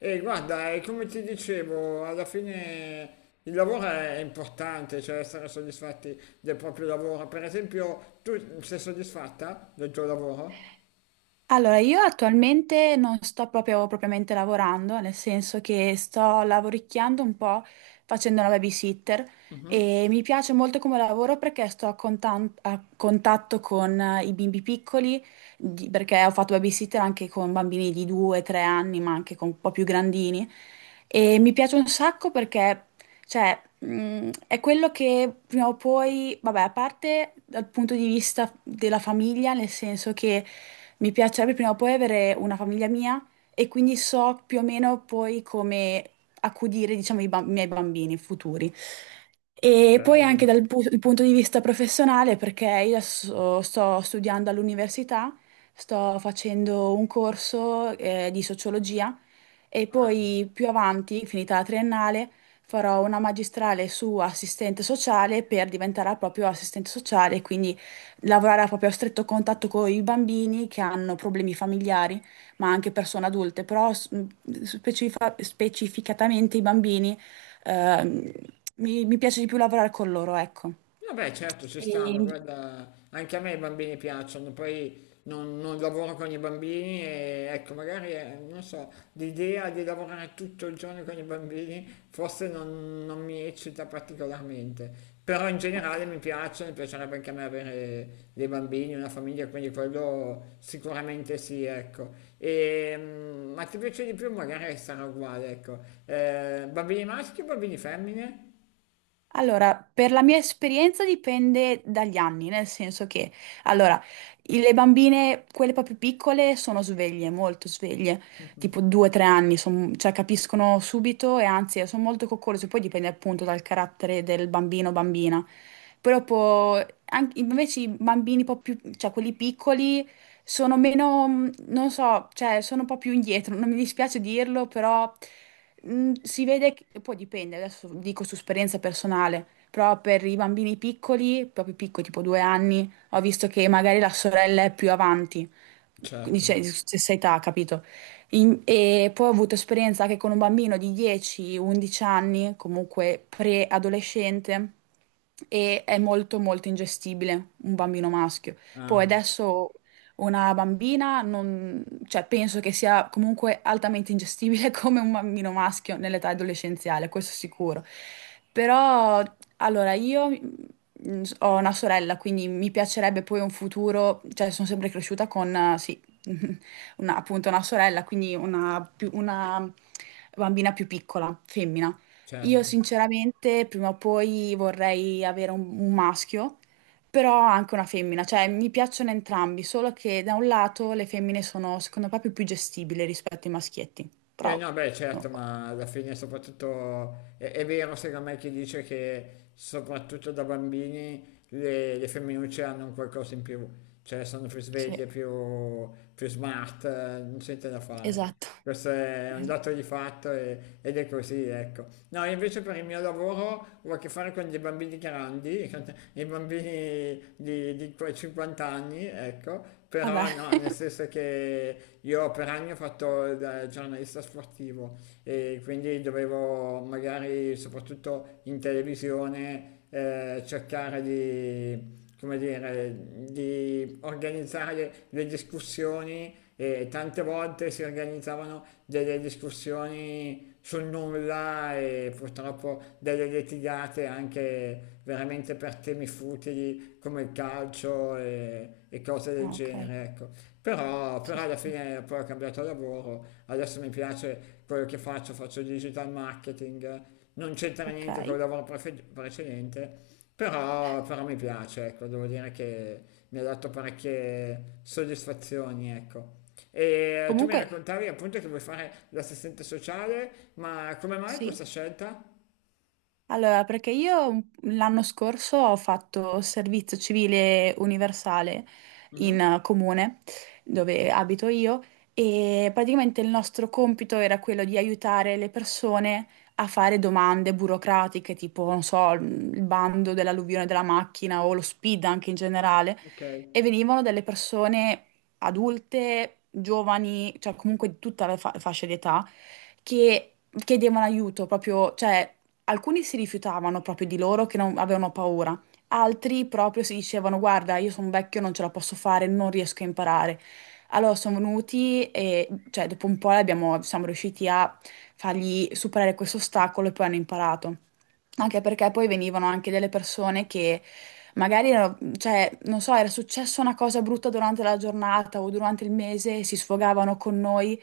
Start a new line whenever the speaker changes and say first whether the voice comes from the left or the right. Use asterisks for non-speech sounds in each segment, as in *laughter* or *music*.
left: E guarda, come ti dicevo, alla fine il lavoro è importante, cioè essere soddisfatti del proprio lavoro. Per esempio, tu sei soddisfatta del tuo lavoro?
right: Allora, io attualmente non sto proprio propriamente lavorando, nel senso che sto lavoricchiando un po' facendo una babysitter. E mi piace molto come lavoro perché sto a contatto con i bimbi piccoli. Perché ho fatto babysitter anche con bambini di 2-3 anni, ma anche con un po' più grandini. E mi piace un sacco perché cioè, è quello che prima o poi, vabbè, a parte dal punto di vista della famiglia, nel senso che mi piacerebbe prima o poi avere una famiglia mia e quindi so più o meno poi come accudire, diciamo, i miei bambini futuri. E poi
left: Bello.
right: anche il punto di vista professionale, perché io adesso sto studiando all'università, sto facendo un corso, di sociologia. E poi più avanti, finita la triennale, farò una magistrale su assistente sociale per diventare proprio assistente sociale, quindi lavorare a proprio stretto contatto con i bambini che hanno problemi familiari, ma anche persone adulte, però specificatamente i bambini. ehm, mi piace di più lavorare con loro, ecco.
left: Vabbè, certo, ci stanno,
right: E-
left: guarda, anche a me i bambini piacciono, poi non lavoro con i bambini e ecco, magari, non so, l'idea di lavorare tutto il giorno con i bambini forse non mi eccita particolarmente, però in
right: Ok.
left: generale mi piace, mi piacerebbe anche a me avere dei bambini, una famiglia, quindi quello sicuramente sì, ecco. E, ma ti piace di più? Magari sarà uguale, ecco. Bambini maschi o bambini femmine?
right: Allora, per la mia esperienza dipende dagli anni, nel senso che, allora, le bambine, quelle proprio piccole, sono sveglie, molto sveglie, tipo 2-3 anni, cioè capiscono subito e anzi sono molto coccolose, poi dipende appunto dal carattere del bambino o bambina. Però po- Invece i bambini un po' più, cioè quelli piccoli, sono meno, non so, cioè sono un po' più indietro, non mi dispiace dirlo, però si vede che poi dipende, adesso dico su esperienza personale, però per i bambini piccoli, proprio piccoli, tipo 2 anni, ho visto che magari la sorella è più avanti, quindi
left: Certo,
right: c'è stessa età, capito? E poi ho avuto esperienza anche con un bambino di 10-11 anni, comunque pre-adolescente, e è molto molto ingestibile un bambino maschio. Poi
left: ah,
right: adesso una bambina, cioè, penso che sia comunque altamente ingestibile *laughs* come un bambino maschio nell'età adolescenziale, questo sicuro. Però, allora, io ho una sorella, quindi mi piacerebbe poi un futuro, cioè sono sempre cresciuta con, sì, *laughs* appunto una sorella, quindi una bambina più piccola, femmina. Io
left: certo.
right: sinceramente prima o poi vorrei avere un maschio, però anche una femmina, cioè mi piacciono entrambi, solo che da un lato le femmine sono secondo me più, più gestibili rispetto ai maschietti, però
left: Eh no, beh,
right: non lo
left: certo,
right: so.
left: ma alla fine soprattutto è vero secondo me chi dice che soprattutto da bambini le femminucce hanno un qualcosa in più, cioè sono più
right: Sì,
left: sveglie, più, più smart, non c'è niente da fare.
right: esatto,
left: Questo è un
right: esatto.
left: dato di fatto ed è così, ecco. No, invece per il mio lavoro ho a che fare con dei bambini grandi, *laughs* con i bambini di quei 50 anni, ecco,
right: Vabbè.
left: però no, nel
right: *laughs*
left: senso che io per anni ho fatto il giornalista sportivo e quindi dovevo magari, soprattutto in televisione, cercare di come dire, di organizzare le discussioni e tante volte si organizzavano delle discussioni sul nulla e purtroppo delle litigate anche veramente per temi futili come il calcio e cose del
right: Ah, ok,
left: genere, ecco.
right: sì,
left: Però
right: sì,
left: alla
right: sì.
left: fine poi ho cambiato lavoro, adesso mi piace quello che faccio, faccio digital marketing, non c'entra
right: Ok.
left: niente col lavoro precedente, però mi piace, ecco, devo dire che mi ha dato parecchie soddisfazioni, ecco. E tu mi
right: Comunque,
left: raccontavi appunto che vuoi fare l'assistente sociale, ma come mai
right: sì.
left: questa scelta?
right: Allora, perché io l'anno scorso ho fatto servizio civile universale
left: Mhm.
right: in comune dove abito io, e praticamente il nostro compito era quello di aiutare le persone a fare domande burocratiche, tipo, non so, il bando dell'alluvione della macchina o lo SPID anche in generale.
left: Ok.
right: E venivano delle persone adulte, giovani, cioè comunque di tutta la fascia di età, che chiedevano aiuto proprio. Cioè, alcuni si rifiutavano proprio, di loro che avevano paura, altri proprio si dicevano: guarda, io sono vecchio, non ce la posso fare, non riesco a imparare. Allora sono venuti e, cioè, dopo un po' siamo riusciti a fargli superare questo ostacolo e poi hanno imparato. Anche perché poi venivano anche delle persone che magari, cioè, non so, era successa una cosa brutta durante la giornata o durante il mese, si sfogavano con noi,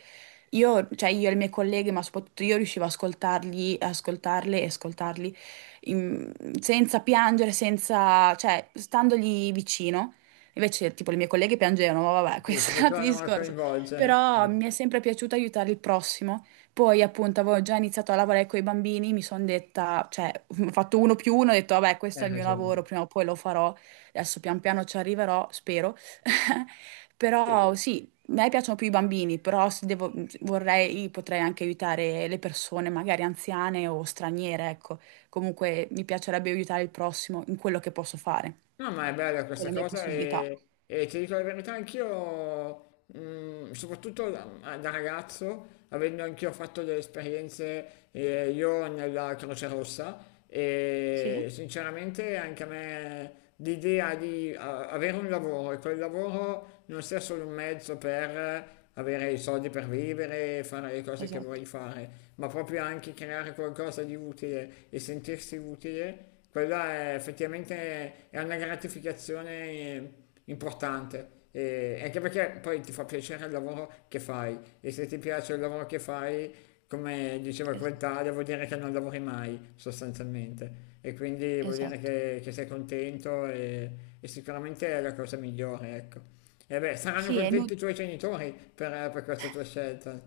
right: io, cioè io e le mie colleghe, ma soprattutto io riuscivo a ascoltarli, ascoltarle e ascoltarli, in- senza piangere, senza, cioè, standogli vicino. Invece, tipo, le mie colleghe piangevano, ma vabbè, *laughs*
left: Sì, si
right: questo è un altro
left: facevano a
right: discorso.
left: coinvolgere.
right: Però mi è sempre piaciuto aiutare il prossimo. Poi, appunto, avevo già iniziato a lavorare con i bambini, mi sono detta, cioè, *laughs* ho fatto uno più uno, ho detto, vabbè, questo
left: Hai
right: è il mio
left: ragione.
right: lavoro, prima o poi lo farò. Adesso pian piano ci arriverò, spero. *laughs* Però
left: Sì.
right: sì, a me piacciono più i bambini, però se devo- vorrei, potrei anche aiutare le persone, magari anziane o straniere, ecco. Comunque mi piacerebbe aiutare il prossimo in quello che posso fare,
left: No, ma è bella
right: con
left: questa
right: le mie
left: cosa
right: possibilità.
left: e ti dico la verità, anch'io mm, soprattutto da ragazzo, avendo anch'io fatto delle esperienze io nella Croce Rossa e
right: Sì,
left: sinceramente anche a me l'idea di avere un lavoro e quel lavoro non sia solo un mezzo per avere i soldi per vivere, fare le cose che
right: esatto,
left: vuoi fare, ma proprio anche creare qualcosa di utile e sentirsi utile, quella è effettivamente è una gratificazione importante e anche perché poi ti fa piacere il lavoro che fai e se ti piace il lavoro che fai, come diceva quel
right: esatto,
left: tale, vuol dire che non lavori mai sostanzialmente e quindi vuol dire
right: esatto.
left: che sei contento e sicuramente è la cosa migliore, ecco. E beh, saranno
right: Sì, è
left: contenti
right: inutile.
left: i tuoi genitori per questa tua scelta.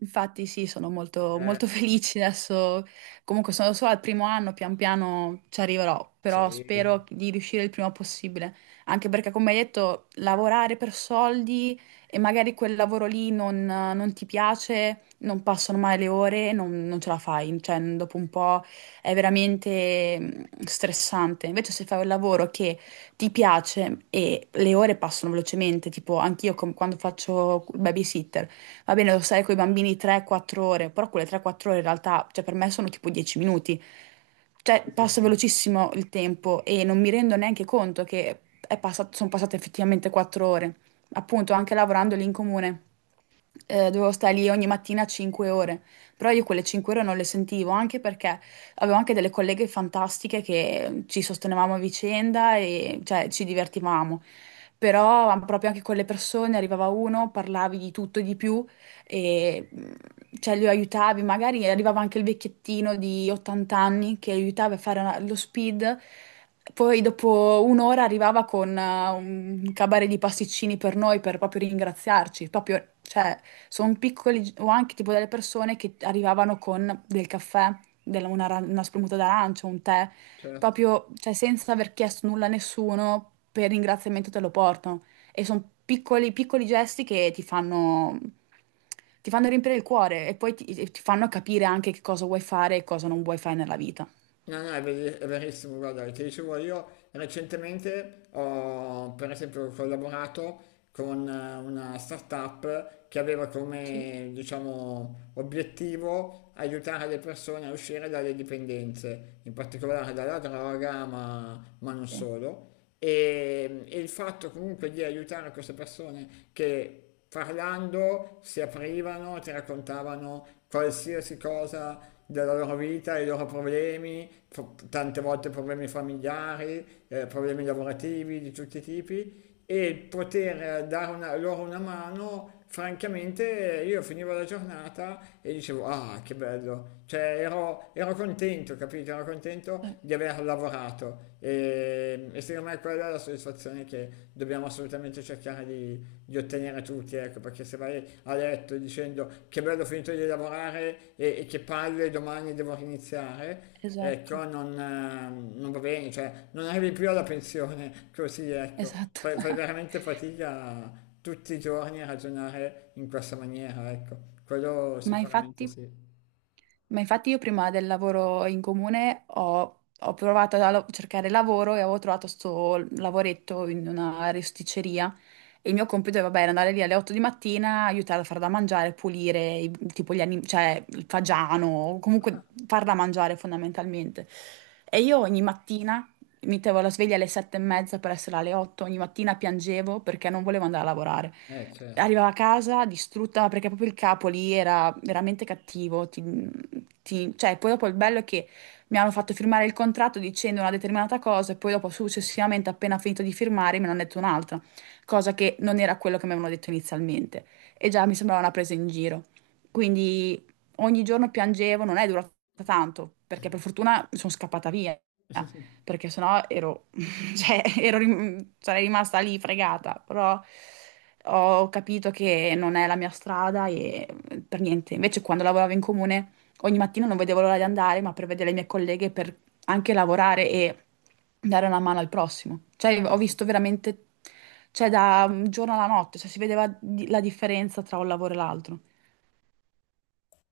right: Infatti sì, sono molto,
left: Eh,
right: molto *laughs* felice adesso, comunque sono solo al primo anno, pian piano ci arriverò, però
left: sì,
right: spero di riuscire il prima possibile, anche perché come hai detto, lavorare per soldi e magari quel lavoro lì non ti piace, non passano mai le ore, non ce la fai, cioè dopo un po' è veramente stressante. Invece se fai un lavoro che ti piace e le ore passano velocemente, tipo anch'io quando faccio il babysitter, va bene, devo stare con i bambini 3-4 ore, però quelle 3-4 ore in realtà, cioè per me sono tipo 10 minuti. Cioè,
left: sì, sì,
right: passa
left: sì,
right: velocissimo il tempo e non mi rendo neanche conto che sono passate effettivamente 4 ore. Appunto, anche lavorando lì in comune, dovevo stare lì ogni mattina 5 ore, però io quelle 5 ore non le sentivo, anche perché avevo anche delle colleghe fantastiche che ci sostenevamo a vicenda, e cioè, ci divertivamo. Però proprio anche con le persone, arrivava uno, parlavi di tutto e di più, e cioè, lo aiutavi. Magari arrivava anche il vecchiettino di 80 anni che aiutava a fare lo speed, poi dopo un'ora arrivava con un cabaret di pasticcini per noi, per proprio ringraziarci. Proprio, cioè, sono piccoli, o anche tipo delle persone che arrivavano con del caffè, una spremuta d'arancia, un tè,
left: certo.
right: proprio, cioè, senza aver chiesto nulla a nessuno, per ringraziamento te lo portano. E sono piccoli, piccoli gesti che ti fanno riempire il cuore, e poi ti fanno capire anche che cosa vuoi fare e cosa non vuoi fare nella vita.
left: No, no, è è verissimo, guarda, ti dicevo io recentemente ho per esempio collaborato con una startup che aveva
right: Sì,
left: come, diciamo, obiettivo aiutare le persone a uscire dalle dipendenze, in particolare dalla droga, ma non
right: sì,
left: solo. E il fatto comunque di aiutare queste persone che parlando si aprivano, ti raccontavano qualsiasi cosa della loro vita, i loro problemi, tante volte problemi familiari, problemi lavorativi di tutti i tipi e poter dare una- loro una mano francamente io finivo la giornata e dicevo, ah, che bello, cioè ero, ero contento, capito? Ero contento di aver lavorato e secondo me quella è la soddisfazione che dobbiamo assolutamente cercare di ottenere tutti, ecco, perché se vai a letto dicendo che bello ho finito di lavorare e che palle domani devo riniziare,
right: esatto,
left: ecco, non, non va bene, cioè non arrivi più alla pensione così, ecco,
right: esatto. *laughs*
left: fai veramente fatica tutti i giorni ragionare in questa maniera, ecco, quello
right: Ma
left: sicuramente
right: infatti.
left: sì.
right: Ma infatti, io prima del lavoro in comune ho provato a cercare lavoro, e avevo trovato sto lavoretto in una rosticceria, e il mio compito, vabbè, era andare lì alle 8 di mattina, aiutare a far da mangiare, pulire tipo gli animali, cioè il fagiano, comunque far da mangiare fondamentalmente. E io ogni mattina mettevo la sveglia alle 7:30 per essere alle 8, ogni mattina piangevo perché non volevo andare a lavorare,
left: Eh certo.
right: arrivava a casa distrutta perché proprio il capo lì era veramente cattivo. Cioè, poi dopo il bello è che mi hanno fatto firmare il contratto dicendo una determinata cosa, e poi dopo successivamente, appena finito di firmare, me ne hanno detto un'altra, cosa che non era quello che mi avevano detto inizialmente. E già mi sembrava una presa in giro. Quindi ogni giorno piangevo, non è durata tanto, perché per fortuna sono scappata via,
left: *laughs*
right: perché sennò ero, *laughs* cioè, sarei rimasta lì fregata. Però ho capito che non è la mia strada, e per niente. Invece quando lavoravo in comune, ogni mattina non vedevo l'ora di andare, ma per vedere le mie colleghe, per anche lavorare e dare una mano al prossimo. Cioè, ho visto veramente, cioè, da un giorno alla notte, cioè, si vedeva la differenza tra un lavoro e l'altro.